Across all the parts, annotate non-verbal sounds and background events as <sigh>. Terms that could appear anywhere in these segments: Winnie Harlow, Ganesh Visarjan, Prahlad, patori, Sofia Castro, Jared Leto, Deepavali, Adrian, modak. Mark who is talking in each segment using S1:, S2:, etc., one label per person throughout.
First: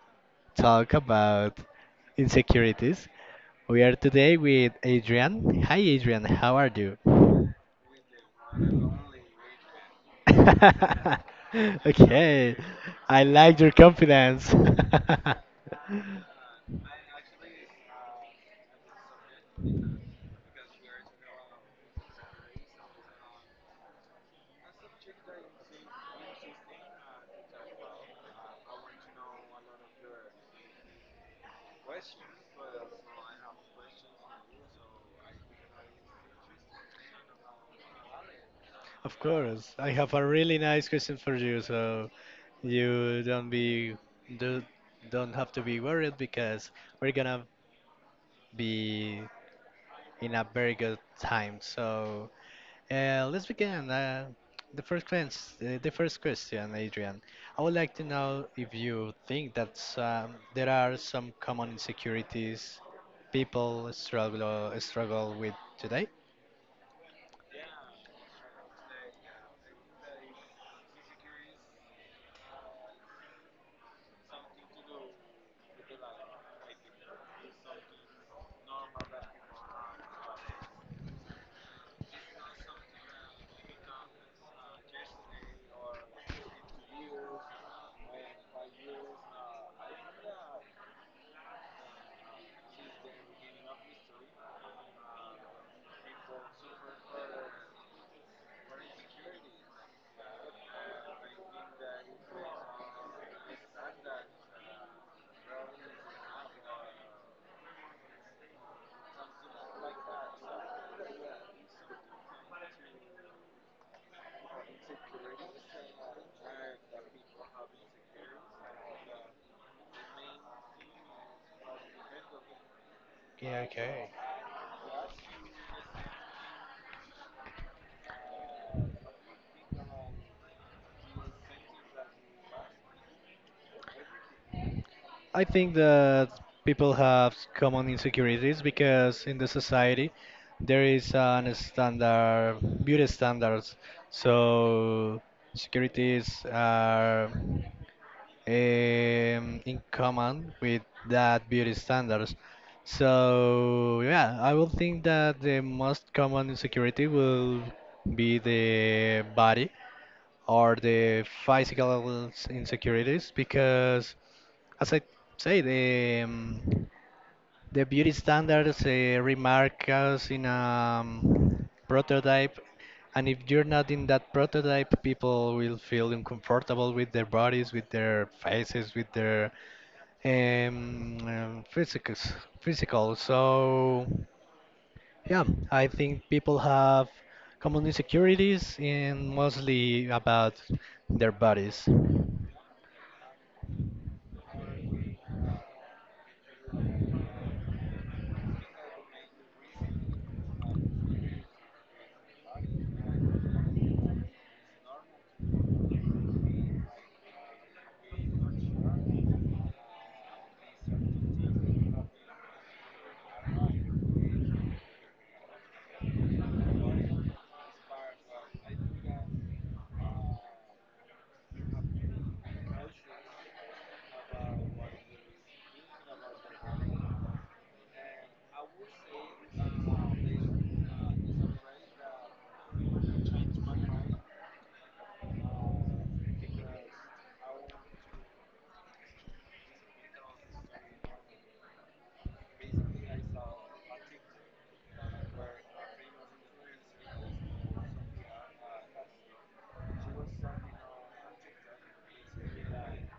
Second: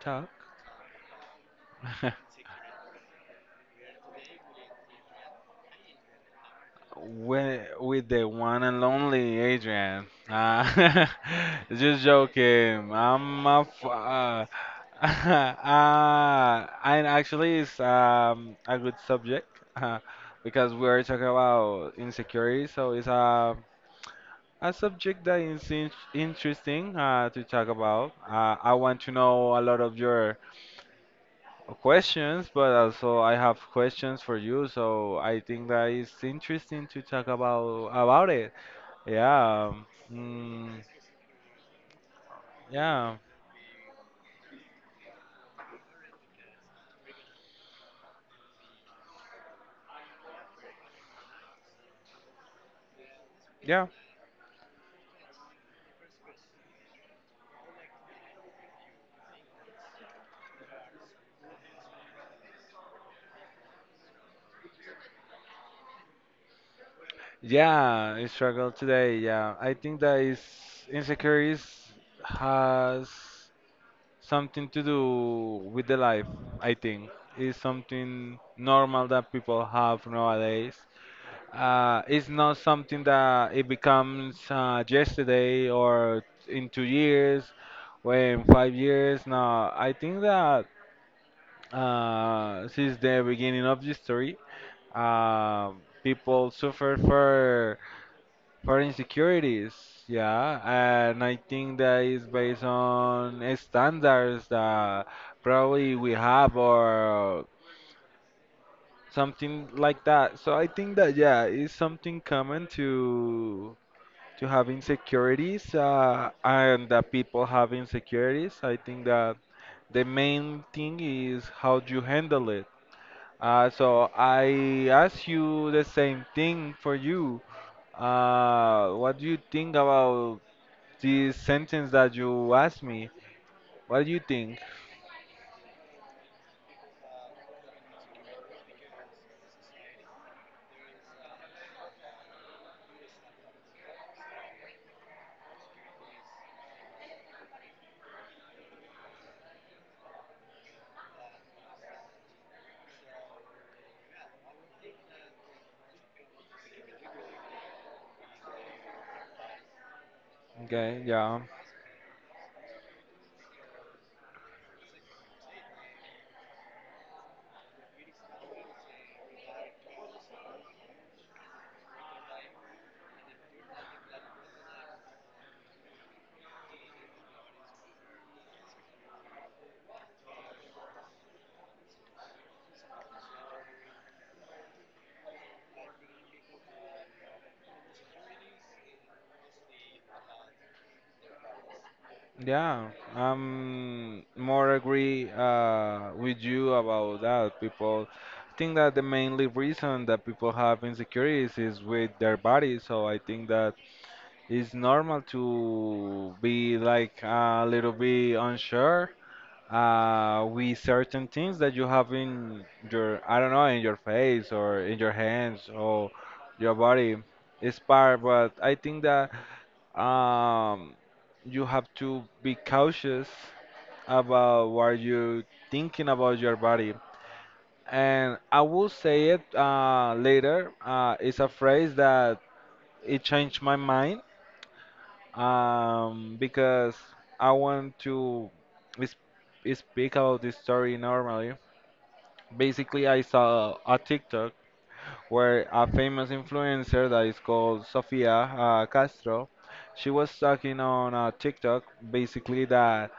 S1: Talk.
S2: talk about
S1: <laughs>
S2: insecurities. We are today with Adrian. Hi, Adrian. How are you?
S1: With the one and lonely Adrian. <laughs>
S2: <laughs>
S1: Just
S2: Okay,
S1: joking.
S2: I
S1: I'm
S2: like
S1: a
S2: your confidence.
S1: <laughs> And actually it's a good subject uh, because we are talking about insecurity, so it's a
S2: <laughs>
S1: a subject that is in interesting to talk about. I want to know a lot of your questions, but also I have questions for you. So I think that it's interesting to talk about it.
S2: Of
S1: Yeah.
S2: course, I have a really
S1: Mm,
S2: nice question for you, so
S1: yeah.
S2: you do, don't have to be worried because we're gonna be in a very good time. So let's
S1: Yeah.
S2: begin. The first question, the first question, Adrian. I would like to know if you think that there are some common insecurities people struggle with today.
S1: Yeah, I struggle today. Yeah. I think that is insecurities has something to do with the life. I think it's something normal that people have nowadays. It's not something that it becomes yesterday or in 2 years or in 5 years. No, I think that since the beginning of history, um people suffer for insecurities. Yeah, and I think that is based on standards that probably we have or something like that. So I think that yeah, it's something common to have insecurities and that people have insecurities. I think that the main thing is how you handle it.
S2: Yeah,
S1: So
S2: okay.
S1: I ask you the same thing for you. What do you think about this sentence that you asked me? What do you think?
S2: I think that people have common insecurities because in the society there is an standard beauty standards. So securities are in common with that beauty standards. So yeah, I will think that the most common insecurity will be the body are
S1: Okay,
S2: the
S1: yeah.
S2: physical insecurities because, as I say, the beauty standards remark us in a prototype, and if you're not in that prototype, people will feel uncomfortable with their bodies, with their faces, with their um, um, physicals, physical. So. Yeah, I think people have common insecurities and mostly about their bodies.
S1: Yeah, I'm more agree with you about that. People think that the mainly reason that people have insecurities is with their body. So I think that it's normal to be like a little bit unsure with certain things that you have in your, I don't know, in your face or in your hands or your body. It's part, but I think that um, you have to be cautious about what you're thinking about your body. And I will say it later. It's a phrase that it changed my mind, because I want to is- speak about this story normally. Basically, I saw a TikTok where a famous influencer that is called Sofia Castro, she was talking on a TikTok basically that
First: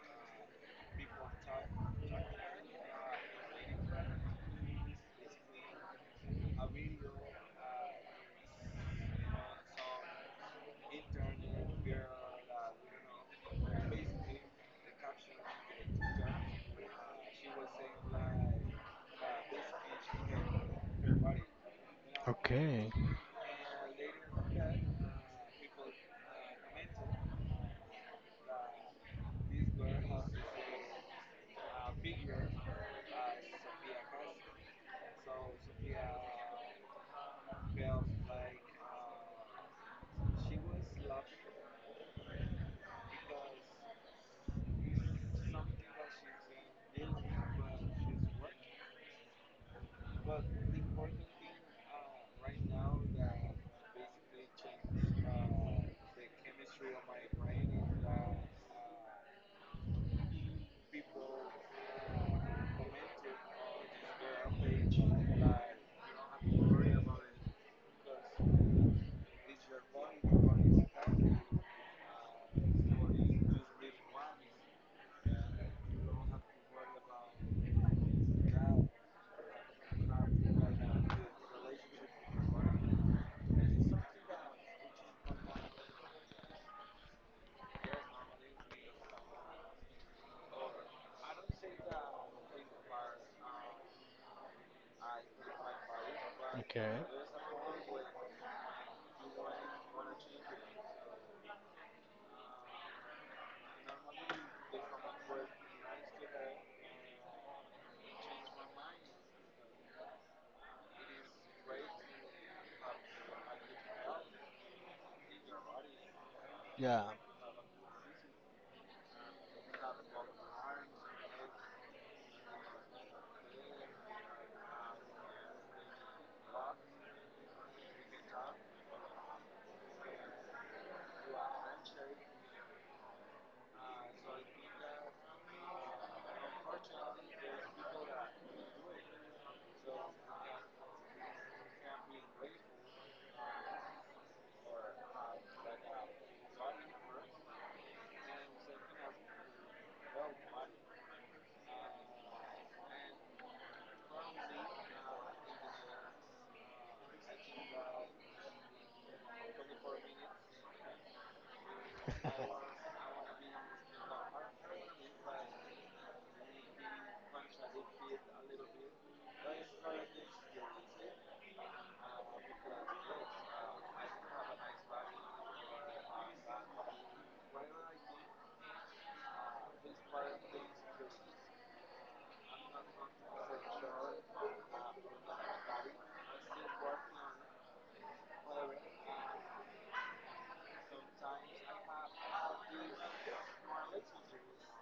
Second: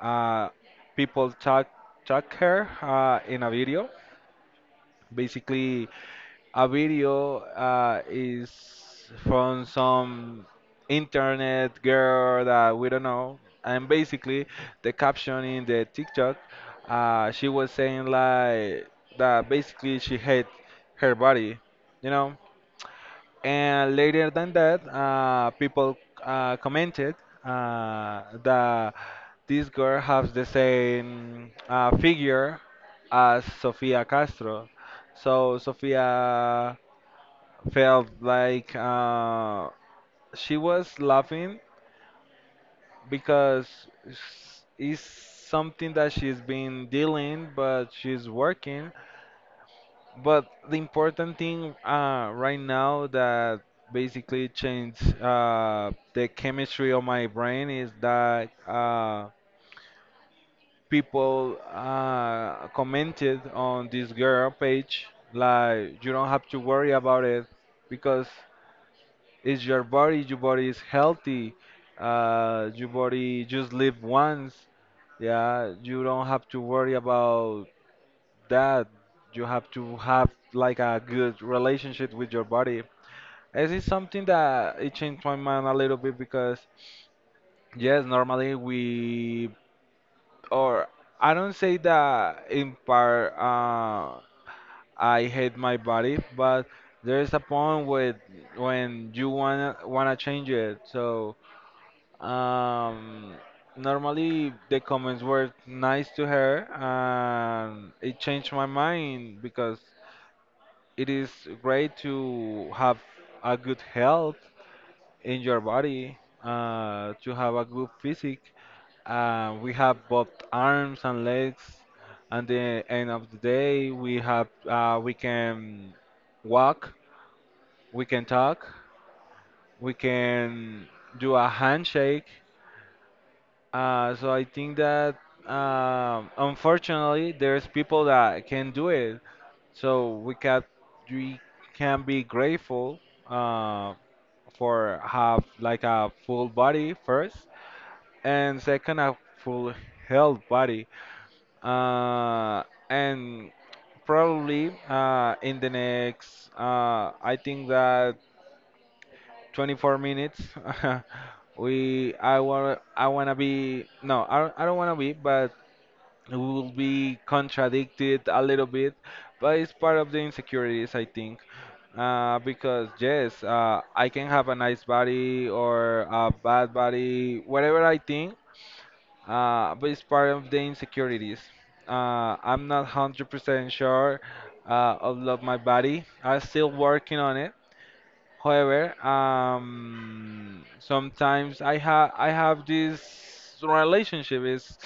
S1: uh, people tag her in a video. Basically, a video is from some internet girl that we don't know. And basically, the caption in the TikTok, she was saying like that basically she hate her body, you know.
S2: Okay.
S1: And later than that, people commented that this girl has the same figure as Sofia Castro. So Sofia felt like she was laughing because it's something that she's been dealing, but she's working. But the important thing right now that basically changed the chemistry of my brain is that people commented on this girl page like you don't have to worry about it because it's your body is healthy, your body just live once. Yeah, you don't have to worry about that. You have to have like a good relationship with your body. This is something that it changed my mind a little bit because yes, normally we or I don't say that in part, I hate my body, but
S2: Okay.
S1: there is a point with when you wanna change it. So um, normally the comments were nice to her, and it changed my mind because it is great to have a good health in your body,
S2: Yeah.
S1: to have a good physique. We have both arms and legs. At the end of the day, we have we can walk, we can talk, we can do a handshake. So I think that unfortunately, there's people that can do it. So we can be grateful uh, for have like a full body first, and second a full health body, uh, and probably in the next, I think that, 24 minutes. <laughs> we I want to be, no, I don't want to be, but we will be contradicted a little bit, but it's part of the insecurities, I think. Because yes, I can have a nice body or a bad body, whatever I think, but it's part of the insecurities. I'm not 100% sure of love my body. I'm still working on it. However, sometimes I have this relationship. It's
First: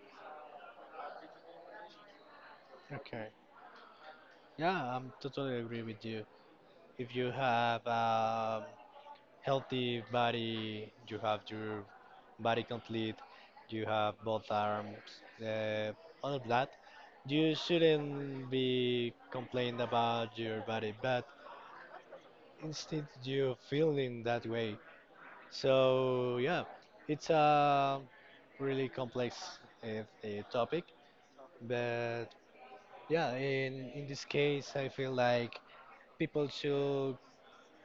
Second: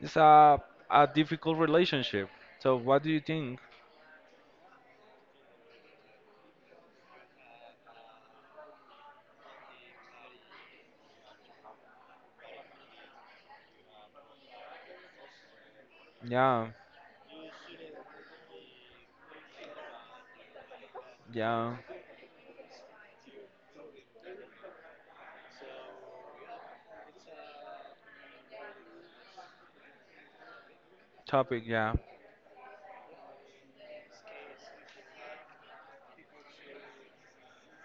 S1: it's a difficult relationship. So what do you
S2: Okay.
S1: think?
S2: Yeah, I'm totally agree with you. If you have healthy body. You have your body complete. You have both arms. All of
S1: Yeah,
S2: that. You shouldn't be complaining about your body, but
S1: yeah.
S2: instead you feeling that way. So yeah, it's a really complex topic,
S1: Topic, yeah,
S2: but yeah, in this case, I feel like people should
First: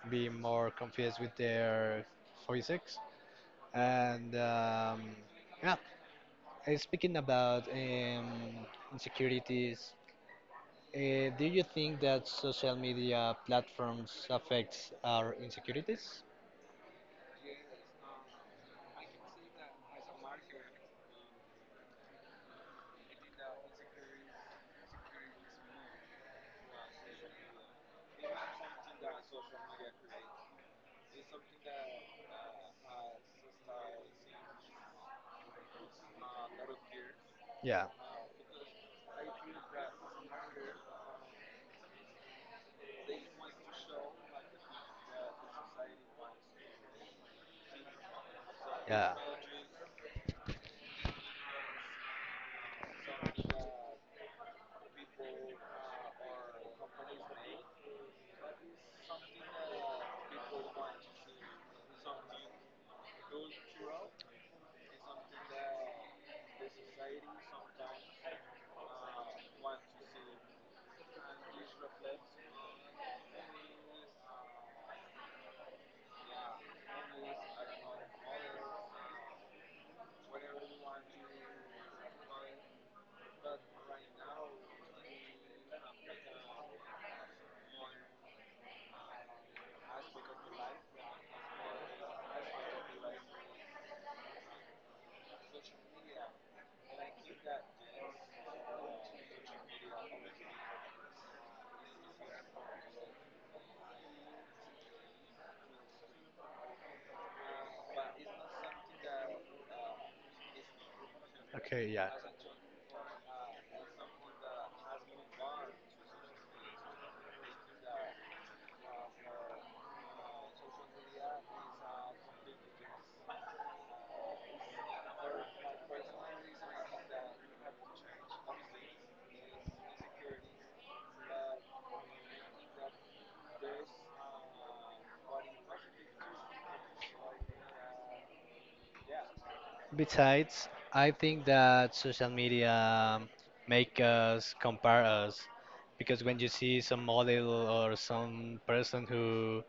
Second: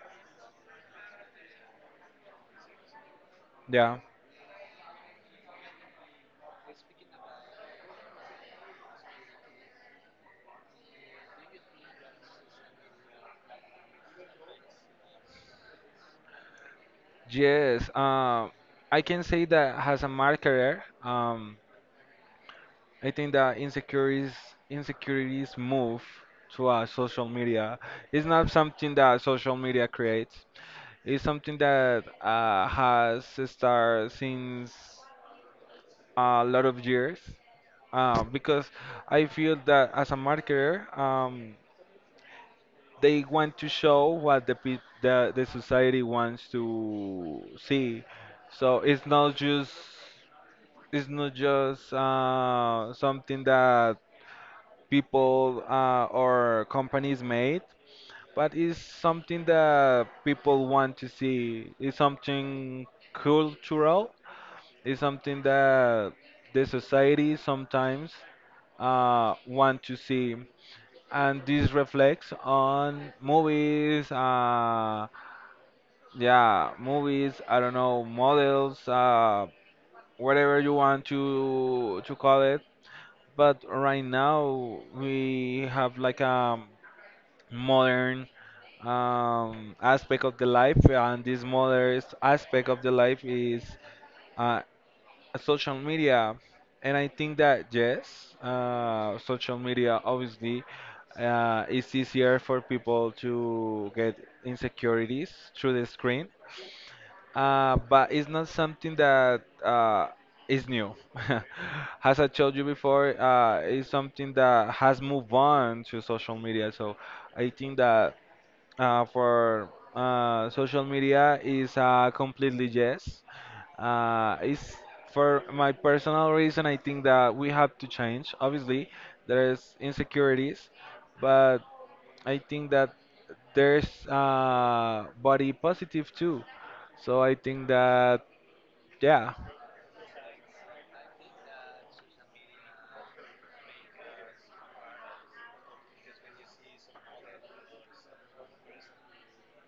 S2: be more confused with their physics.
S1: yeah.
S2: And yeah, speaking about insecurities, do you think that social media platforms affects our insecurities?
S1: Yes. I can say that as a marketer, I think that insecurities move to social media. It's not something that social media creates. It's something that has started since a lot of years.
S2: Yeah,
S1: Because I feel that as a marketer, they want to show what the, pe- the society wants to see. So it's
S2: yeah.
S1: not just it's not just something that people, or companies made, but it's something that people want to see. It's something cultural. It's something that the society sometimes want to see. And this reflects on movies, yeah, movies, I don't know, models, whatever you want to call it. But right now we have like a modern, aspect of the life, and this modern aspect of the life is uh, social media. And I think that yes, social media obviously, it's easier for people to get insecurities through the screen, but it's not something that is new. <laughs>
S2: Okay, yeah.
S1: As I told you before, it's something that has moved on to social media. So I think that for social media is, completely, yes. It's for my personal reason. I think that we have to change. Obviously, there's insecurities, but I think that there's, body positive too. So I think that yeah.
S2: Besides, I think that social media make us compare us because when you see some model or some person who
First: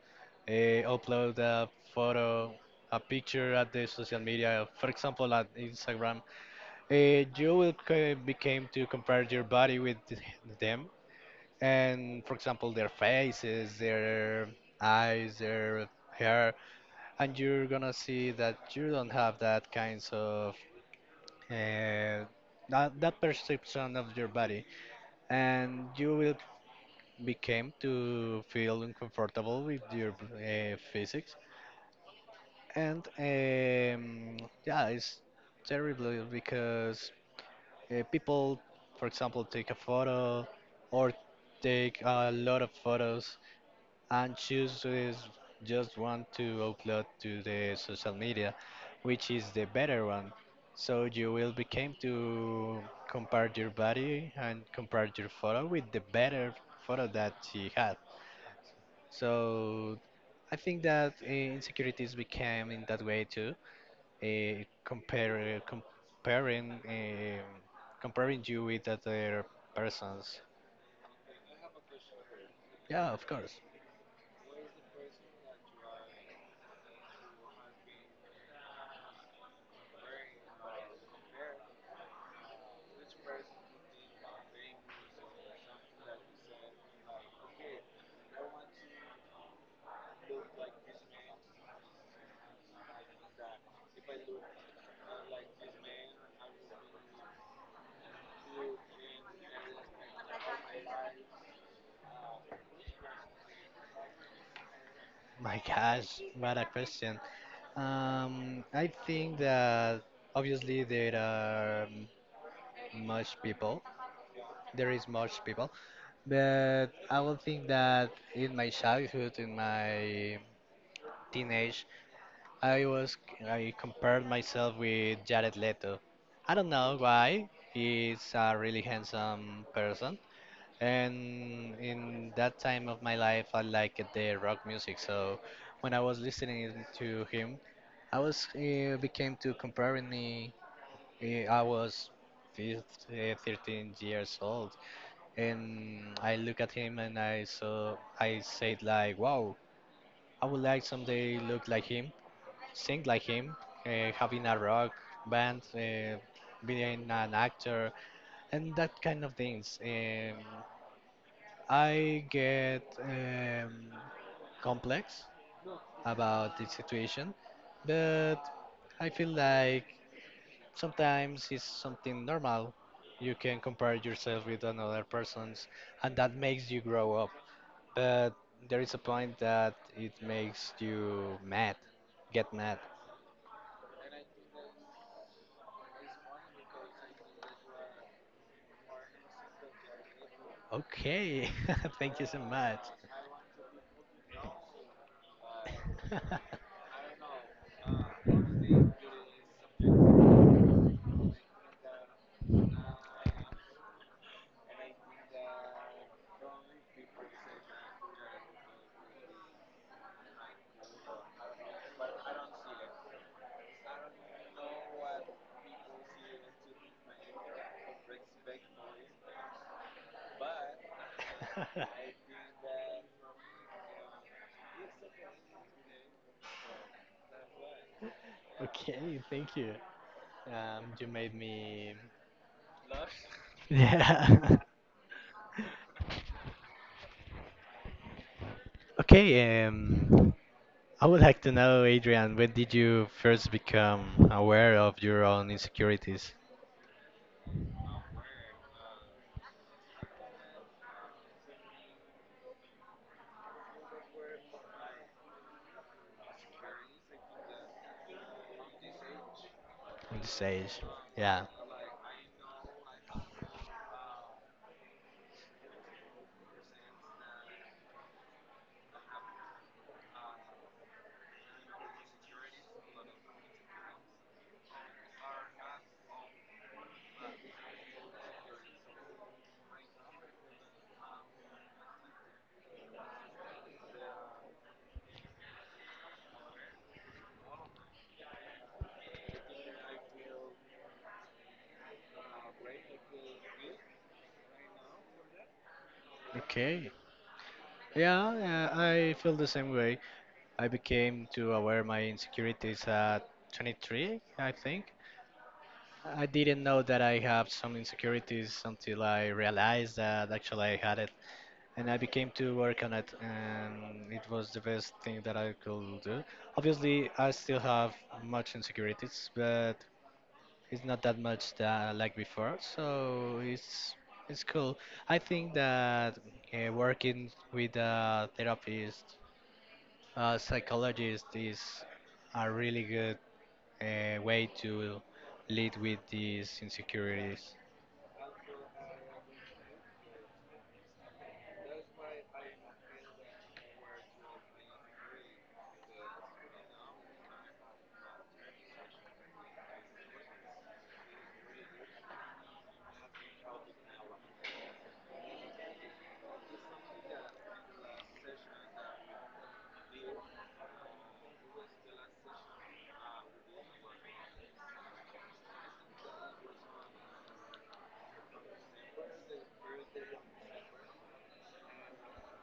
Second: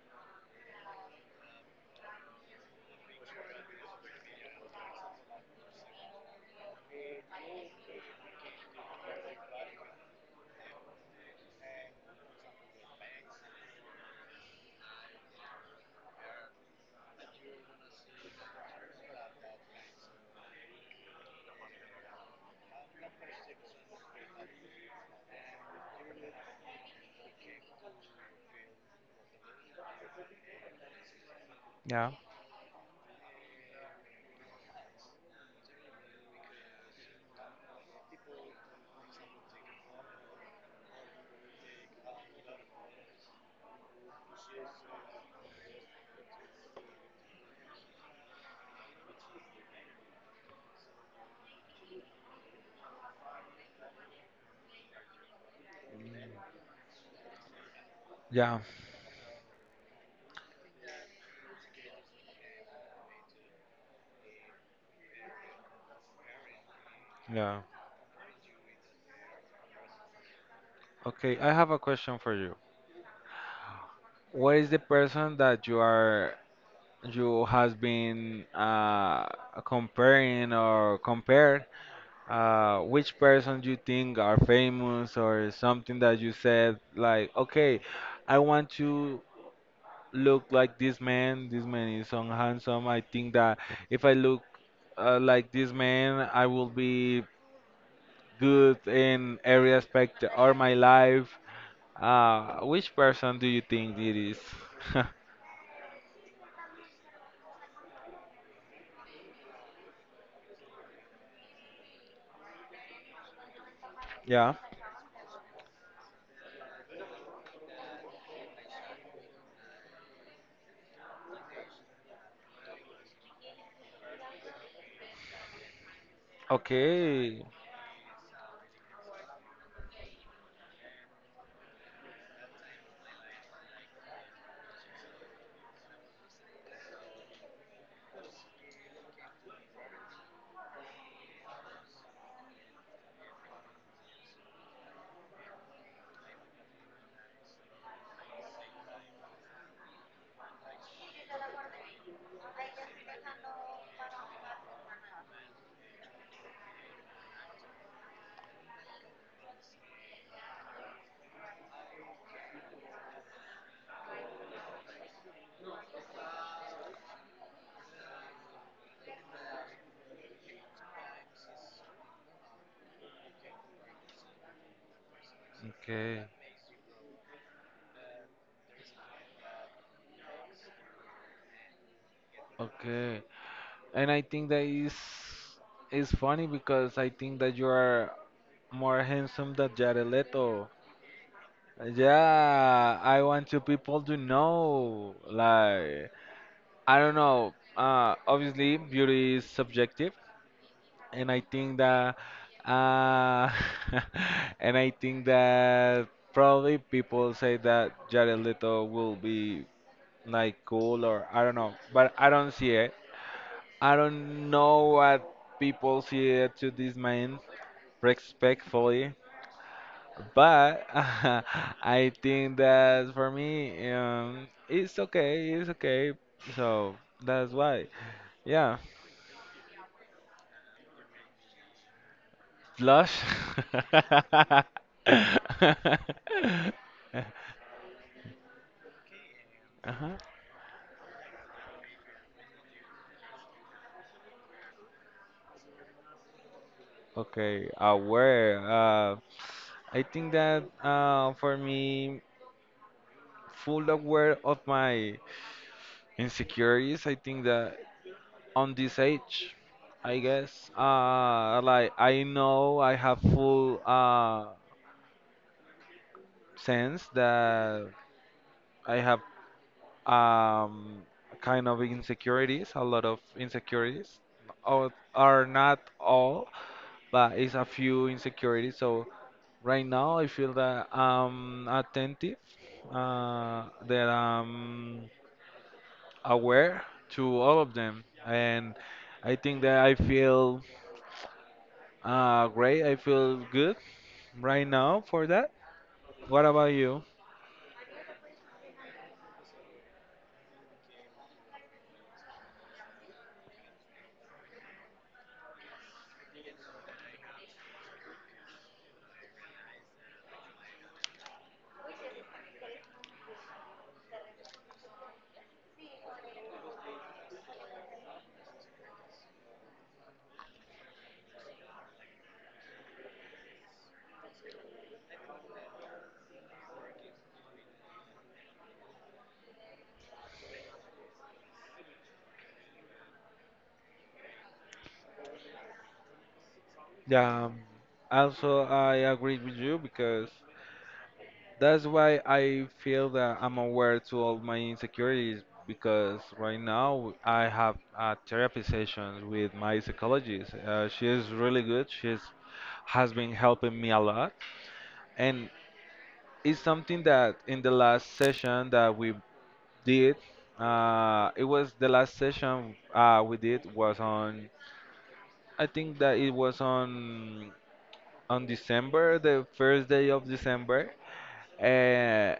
S2: upload a photo, a picture at the social media, for example at Instagram, you will become to compare your body with them and for example their faces, their eyes, their hair, and you're gonna see that you don't have that kinds of uh, that perception of your body and you will become to feel uncomfortable with your physics
S1: Yeah.
S2: and yeah, it's terrible because people for example take a photo or take a lot of photos and chooses just one to upload to the social media, which is the better one. So you will become to compare your body and compare your photo with the better photo that she had.
S1: Yeah,
S2: So I think that insecurities became in that way too. Comparing,
S1: yeah.
S2: comparing you with other persons.
S1: Okay, I have a question for you.
S2: Yeah, of course.
S1: What is the person that you are? You has been comparing or compared, which person you think are famous or something that you said like, okay, I want to look like this man. This man is so handsome, I think that if I look like this man I will be good in every aspect of my life. Uh, which person do you think it is?
S2: My gosh, what a question. I think that obviously there are much people.
S1: <laughs> Yeah.
S2: There is much people, but I will think that in my childhood, in my teenage, I was I compared myself with Jared Leto. I don't know
S1: Okay.
S2: why. He's a really handsome person, and in that time of my life, I liked the rock music. So when I was listening to him, I was became to comparing me. Uh, I was 13 years old, and I look at him and I saw. I said like, "Wow, I would like someday look like him, sing like him, having a rock band, being an actor, and that kind of things." I get complex about the situation, but I feel like sometimes it's something normal. You can compare yourself with another person's, and
S1: Okay.
S2: that makes you grow up. But there is a point that it makes you mad, get mad.
S1: Okay, and I think that is funny because I think that you are more handsome than Jared Leto.
S2: Okay, <laughs> thank you so much.
S1: Yeah, I want you people to know. Like, I don't know. Obviously, beauty is subjective, and I think that, uh, <laughs> and I think that probably people say that Jared Leto will be like cool, or I don't know, but I don't see it. I don't know what people see to this man, respectfully, but <laughs> I
S2: <laughs>
S1: think that for me, it's okay, it's okay. So that's why. Yeah,
S2: Okay, thank you. You made me. <laughs>
S1: blush. <laughs>
S2: Yeah. <laughs> Okay.
S1: Uh-huh.
S2: I would like to know, Adrian, when did you first become aware of your own insecurities
S1: Okay, aware. I think that for me, full aware of my insecurities. I think that on this age,
S2: in
S1: I
S2: this
S1: guess.
S2: age? Yeah.
S1: Like I know I have full, sense that I have, um, kind of insecurities, a lot of insecurities. Or are not all, but it's a few insecurities. So right now I feel that I'm attentive, that I'm aware to all of them, and I think that I feel, great. I feel good right now for that. What about
S2: Okay.
S1: you?
S2: Yeah, I feel the same way. I became to aware my insecurities at 23, I think. I didn't know that I have some insecurities until I realized that actually I had it, and I became to work on it, and it was the best thing that I could do. Obviously, I still have much insecurities, but it's not that much that like before, so it's cool. I think that working with a therapist, a psychologist is a really good way to lead with these
S1: Yeah,
S2: insecurities.
S1: also I agree with you because that's why I feel that I'm aware to all my insecurities, because right now I have a therapy sessions with my psychologist. She is really good. She's has been helping me a lot, and it's something that in the last session that we did. It was the last session we did was on, I think that it was on, December, the first day of December. uh,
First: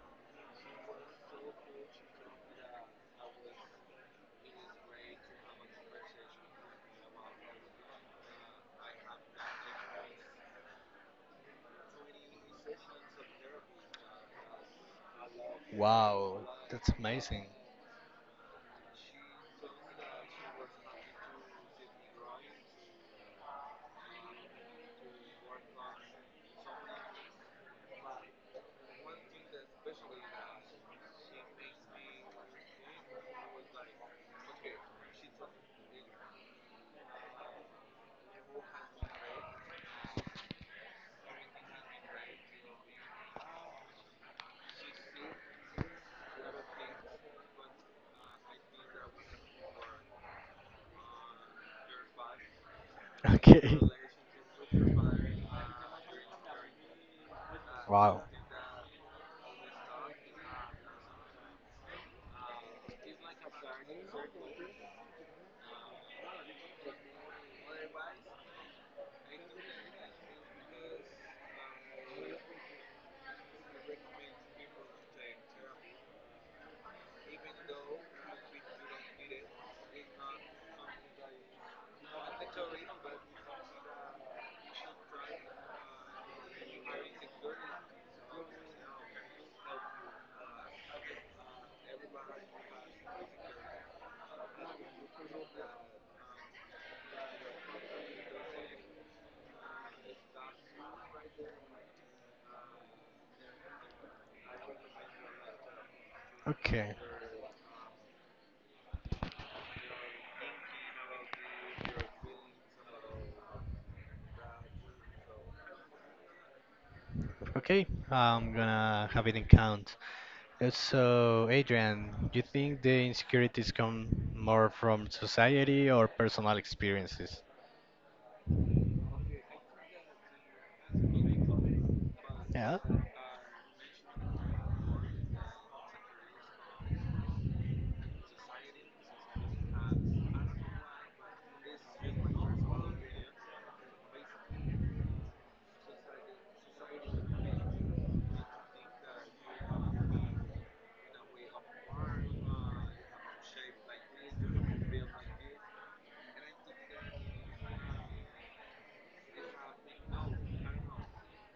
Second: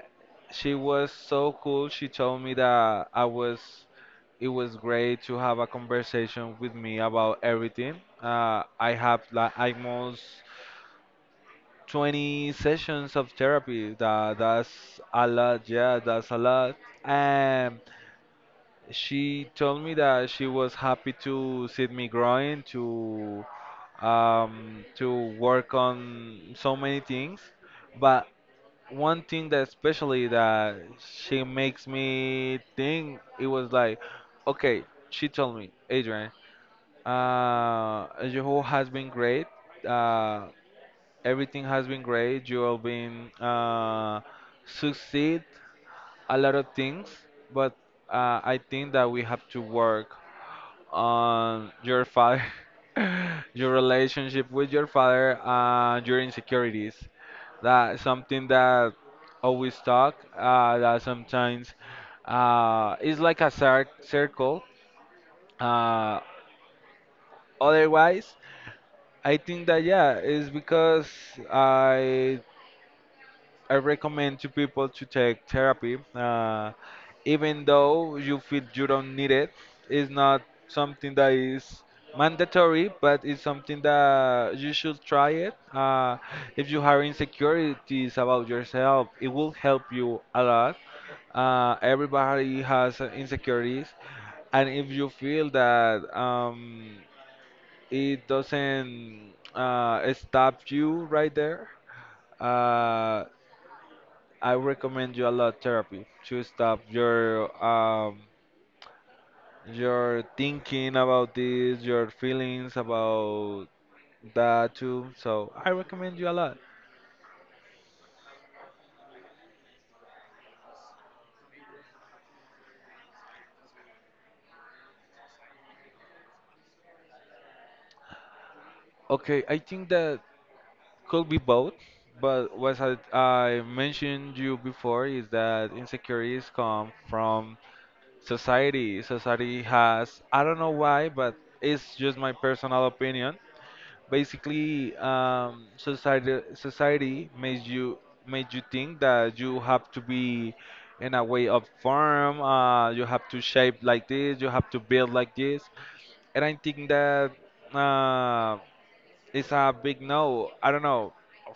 S1: she was so cool. She told me that I was. It was great to have a conversation with me about everything. I have like almost 20 sessions of therapy. That's a lot. Yeah, that's a
S2: Wow,
S1: lot.
S2: that's amazing.
S1: And she told me that she was happy to see me growing, to, to work on so many things, but one thing that especially that she makes me think, it was like, okay, she told me, Adrian, your whole has been great, uh everything has been great, you have been, succeed a lot of things, but, I think that we have to work on your father,
S2: <laughs>
S1: <laughs>
S2: Okay.
S1: your relationship with your father, and your insecurities. That's
S2: Wow.
S1: something that always talk. That sometimes, is like a circle. Uh, otherwise, I think that yeah, it's because I I recommend to people to take therapy, even though you feel you don't need it. It's not something that is mandatory, but it's something that you should try it. If you have insecurities about yourself, it will help you a lot. Everybody has, insecurities, and if you feel that, it doesn't, stop you right there. Uh, I recommend you a lot therapy to stop
S2: Okay.
S1: your thinking about this, your feelings about that too. So I recommend you a lot.
S2: Okay. I'm gonna have it in count. So, Adrian, do you think the insecurities come more from society or personal experiences?
S1: Okay, I think that could be both, but
S2: Yeah.
S1: what I mentioned you before is that insecurities come from society. Society has I don't know why, but it's just my personal opinion basically, society makes you made you think that you have to be in a way of form, you have to shape like this, you have to build like this, and I think that uh, it's a big no. I don't know,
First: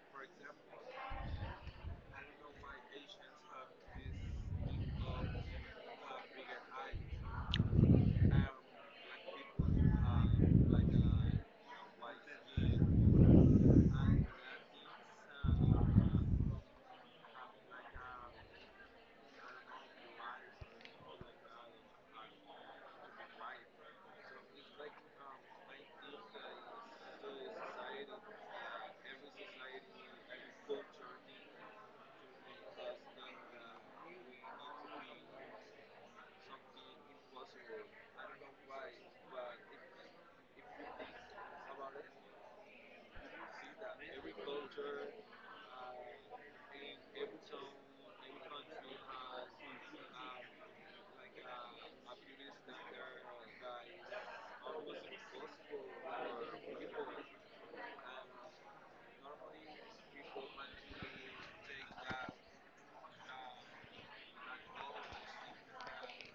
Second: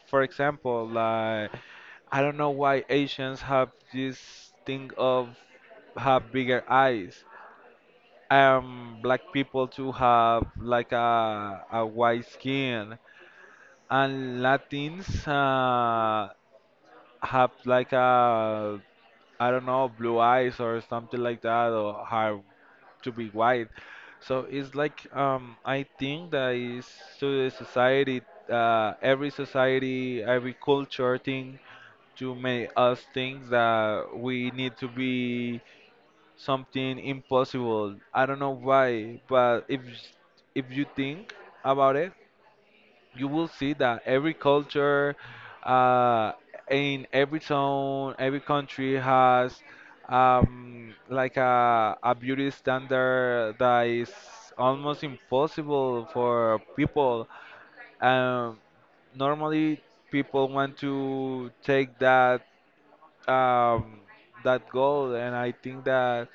S1: for example, like I don't know why Asians have this thing of have bigger eyes, black people to have like a white skin, and Latins have like a, I don't know, blue eyes or something like that, or have to be white. So it's like, I think that is to the society, every society, every culture thing to make us think that we need to be something impossible. I don't know why, but if you think about it, you will see that every culture uh, in every town, every country has, like a beauty standard that is almost impossible for people. Um, normally, people want to take that, um, that goal, and I think that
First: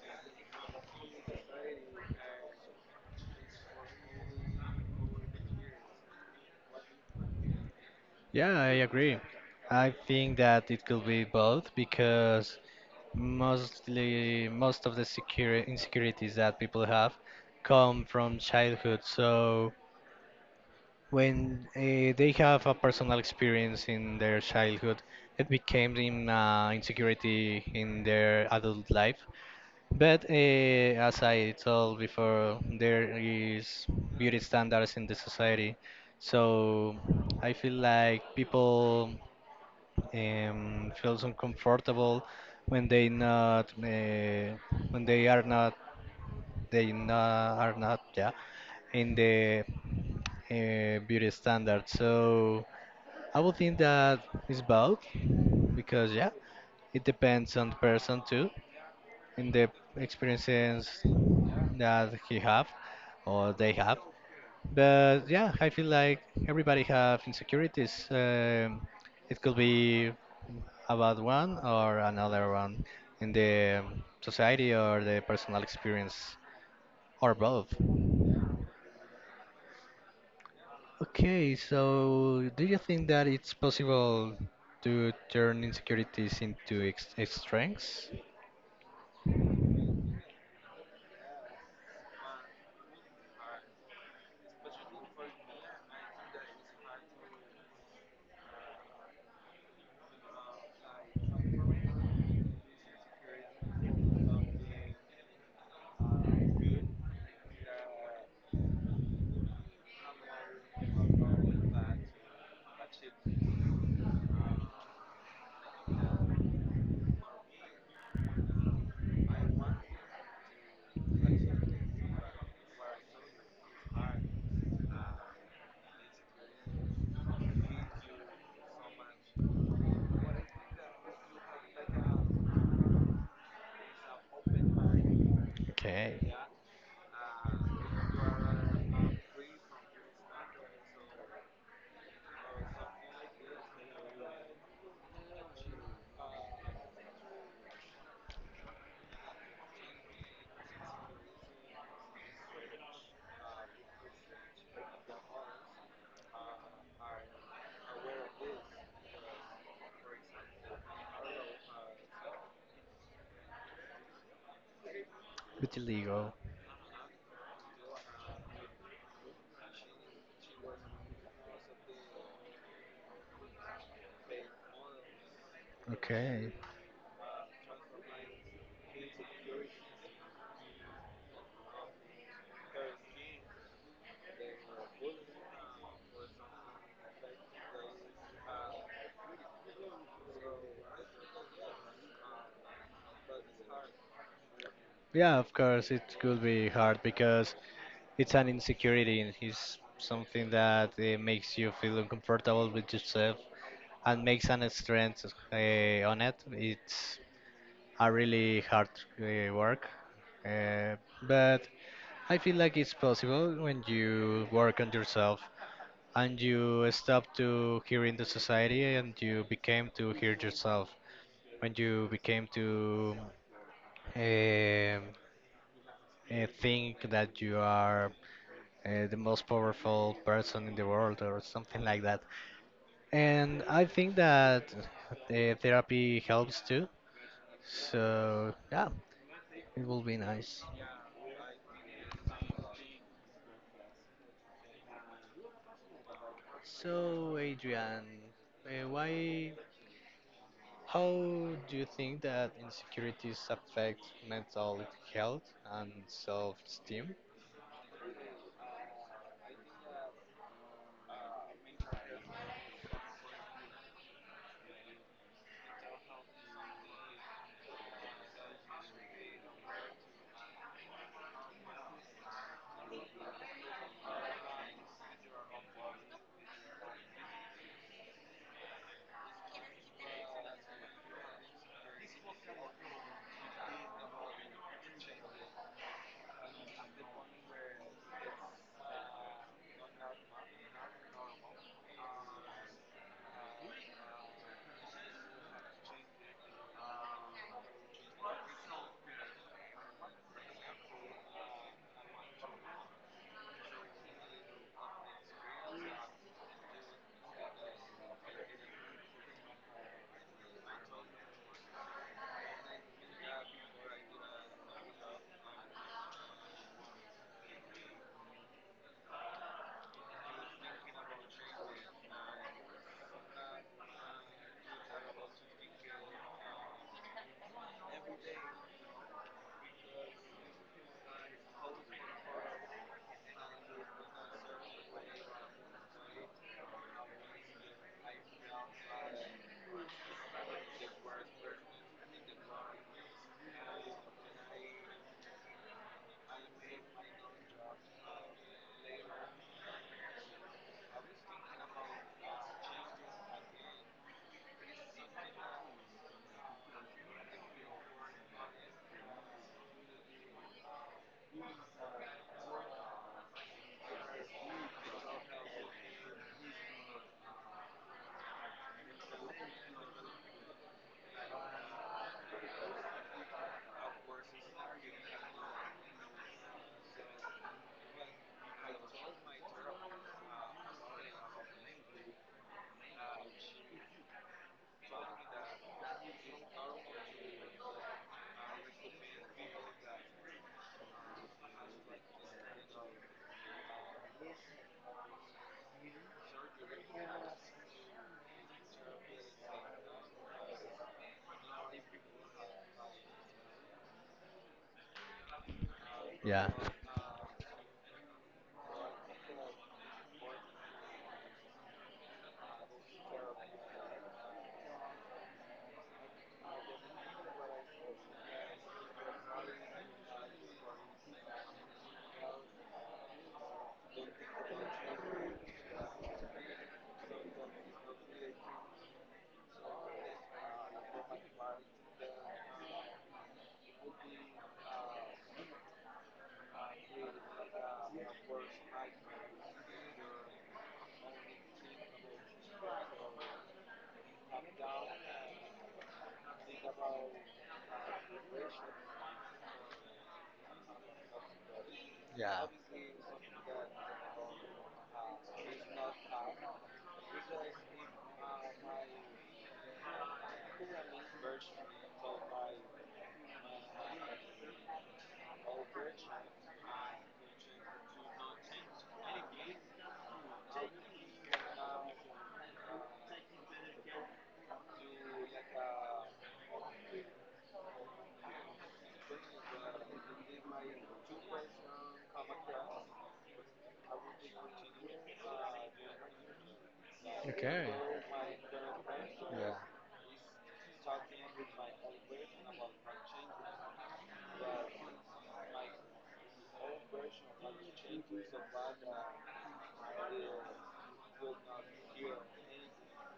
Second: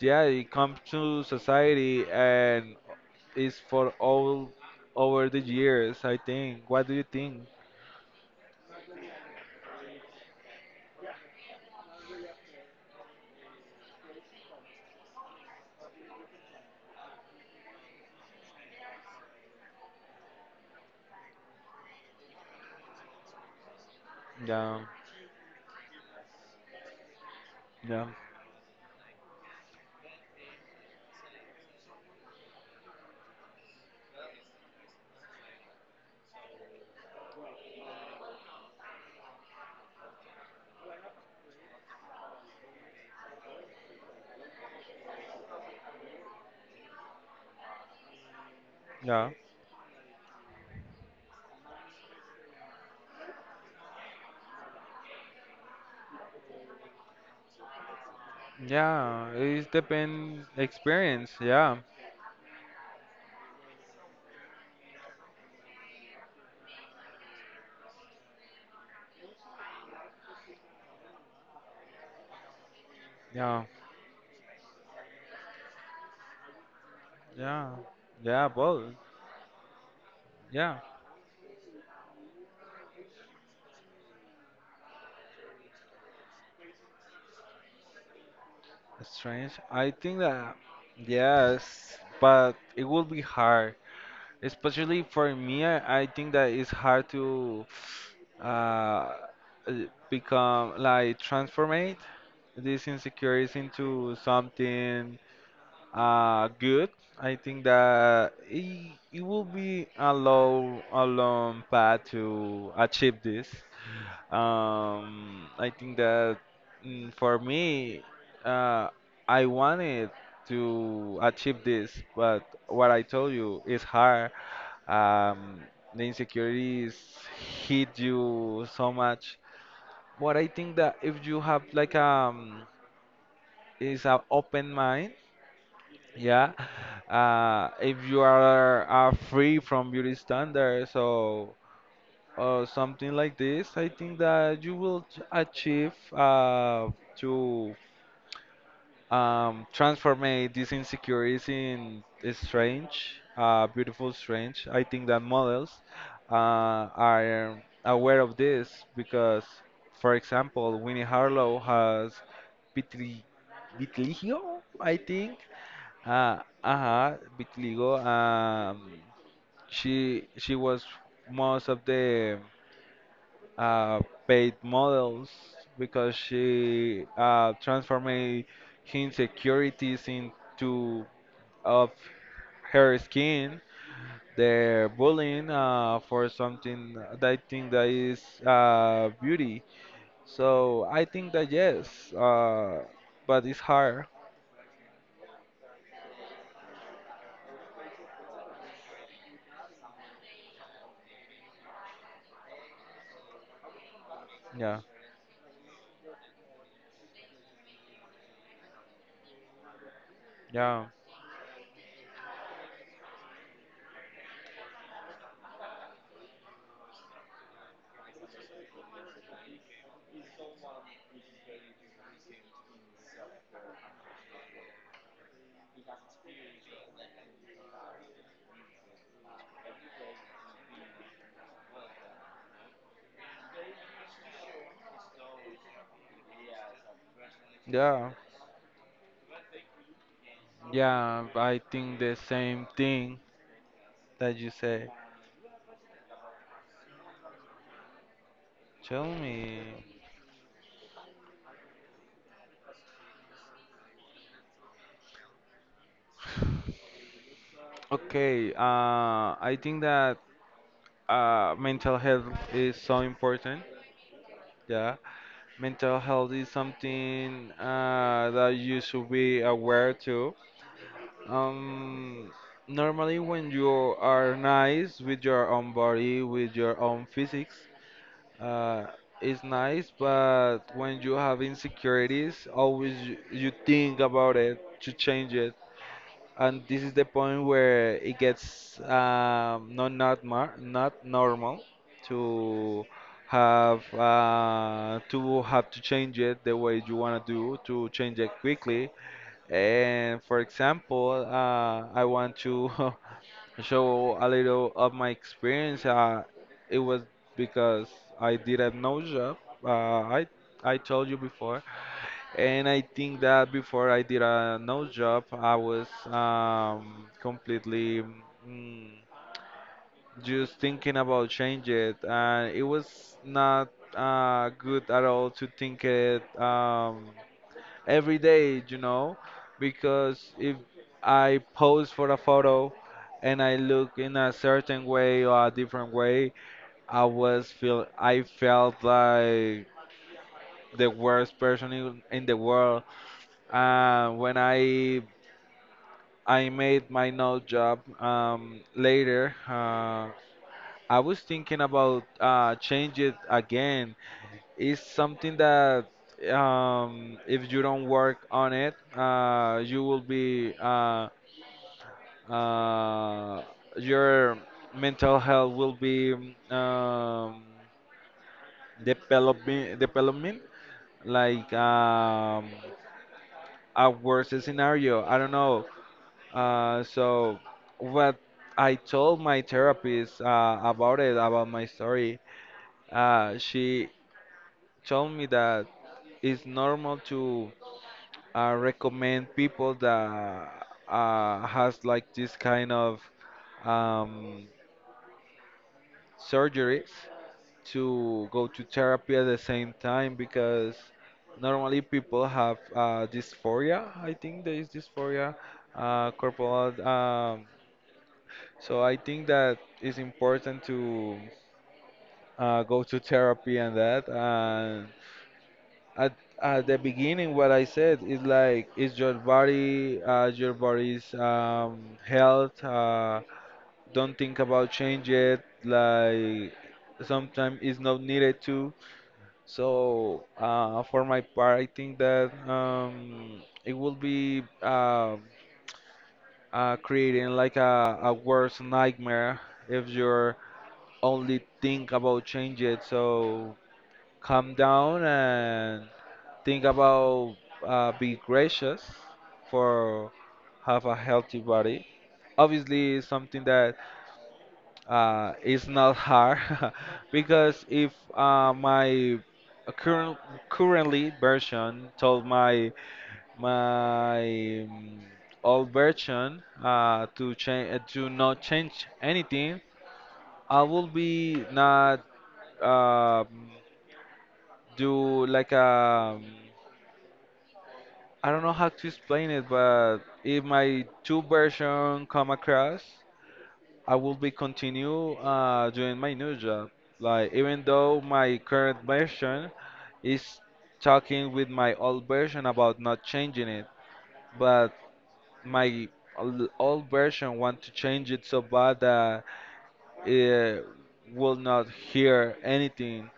S1: yeah, it comes to society and is for all over the years, I think. What do you think?
S2: Yeah, I agree. I think that it could be both because most of the secure insecurities that people have come from childhood. So when they have a personal experience in their
S1: Yeah,
S2: childhood, it became in, insecurity in
S1: yeah,
S2: their adult life. But as I told before, there is beauty standards in the society. So I feel like people feels uncomfortable when they not when they are not they not, are not, yeah, in
S1: yeah,
S2: the beauty standard. So I would think that it's both because yeah, it depends on the person too,
S1: yeah.
S2: in
S1: It's
S2: the
S1: depend
S2: experiences
S1: experience. Yeah,
S2: that he have or they have. But yeah, I feel like everybody have insecurities. It could be about one or another one in
S1: yeah,
S2: the society or the personal experience or both.
S1: yeah, yeah. Both. Yeah,
S2: Okay, so do you think that it's possible to turn insecurities into strengths?
S1: strange. I think that yes, but it will be hard. Especially for me, I think that it's hard to uh, uh, become like transformate these insecurities into something good. I think that it will be a long path to achieve this. I think that, for me, uh, I wanted to achieve this, but what I told you is hard. Um, the insecurities hit you so much. But I think that if you have like is an open mind,
S2: Okay,
S1: yeah, if you are free from beauty standards, so or something like this, I think that you will achieve to, transform these insecurities in strange, beautiful strange. I think that models uh, are aware of this because, for example, Winnie Harlow has vitri vitiligo, I think.
S2: it's illegal.
S1: Uh, vitiligo. She was most of the uh, paid models because
S2: Okay.
S1: she transformed insecurities into of her skin. The bullying for something that I think that is beauty. So I think that yes, uh, but it's hard.
S2: Yeah, of course, it could be hard because it's an insecurity and it's something that makes you feel uncomfortable with yourself and makes an
S1: Yeah,
S2: strength on it. It's a really hard work,
S1: yeah,
S2: uh, but I feel like it's possible when you work on yourself and you stop to hearing the society and you became to hear yourself. When you became to um, think that you are the most powerful person in the world or something like that. And I think that therapy helps too.
S1: yeah,
S2: So yeah, it will be nice.
S1: yeah. I think the same thing that you say.
S2: So, Adrian, uh,
S1: Tell
S2: why,
S1: me.
S2: how do you think that insecurities affect mental health and self-esteem?
S1: Okay, I think that mental health is so important. Yeah, mental health is something that you should be aware to. Um, normally, when you are nice with your own body, with your own physics, uh, it's nice. But when you have insecurities, always you think about it to change it, and this is the point where it gets, not not normal to have to have to change it the way you want to do, to change it quickly. And for example, I want to <laughs> show a little of my experience. It was because I did a no job. uh, i I told you before, and I think that before I did a no job, I was, completely, mm, just thinking about change it, and it was not good at all to think it, every day, you know, because if I pose for a photo and I look in a certain way or a different way, I was feel I felt like the worst person in the world. When I made my new job, later, I was thinking about change it again. It's something that, if you don't work on it, uh, your mental health will be, um, developing development like, a worse scenario, I don't know. So what I told my therapist about it, about my story, she told me that it's normal to recommend people that has like this kind of, um, surgeries, to go to therapy at the same time, because normally people have dysphoria. I think there is dysphoria,
S2: Yeah,
S1: corporal, um. So I think that it's important to go to therapy and that. And at, at the beginning, what I said is like, it's your body, your body's, health. Don't think about change it. Like sometimes it's not needed to. So for my part, I think that, it will be creating like a worse nightmare if you're only think about change it. So calm down and think about be gracious for have a healthy body.
S2: yeah,
S1: Obviously, it's something that is not hard <laughs> because if my current currently version told my my, old version, to change to not change anything, I will be not, um, do like a, I don't know how to explain it, but if my two version come across, I will be continue doing my new job. Like even
S2: okay,
S1: though my current version
S2: yeah.
S1: is talking with my old version about not changing it, but my old version want to change it so bad that it will not hear anything.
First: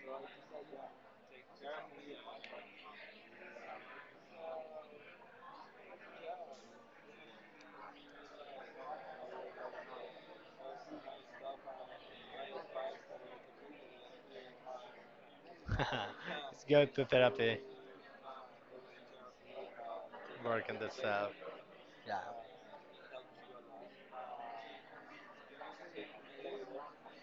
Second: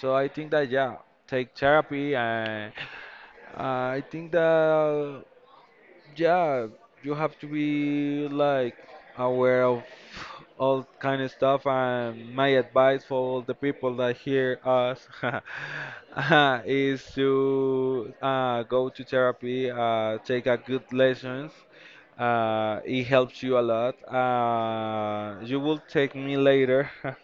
S1: So I think that yeah, take therapy and I think that yeah, you have to be like aware of all kind of stuff. And my advice for all the people that hear us
S2: <laughs> Let's
S1: <laughs>
S2: go
S1: is
S2: to therapy,
S1: to go to therapy, take a
S2: work on the
S1: good
S2: stuff.
S1: lessons.
S2: Yeah,
S1: It helps you a lot. You will take me later <laughs>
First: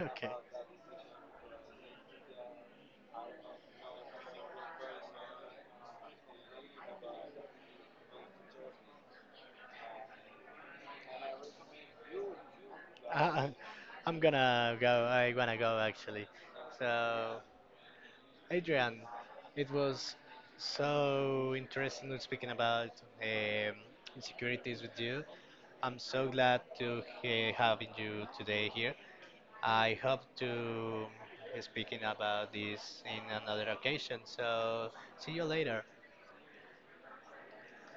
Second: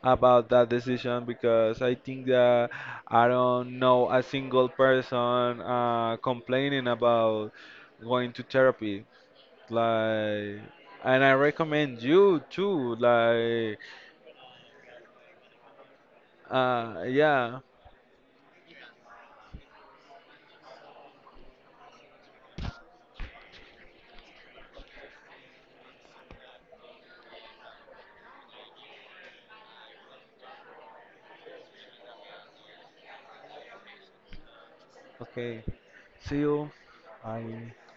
S2: <laughs> okay.
S1: about that decision, because I think that I don't know a single person complaining about going to therapy. Like, and I recommend you too.
S2: <laughs> I,
S1: Like,
S2: I'm gonna go. I wanna go actually. So,
S1: yeah.
S2: Adrian, it was so interesting speaking about um, insecurities with you. I'm so glad to having you today here. I hope to speaking about this in another occasion. So, see you
S1: Okay,
S2: later.
S1: see you. Bye.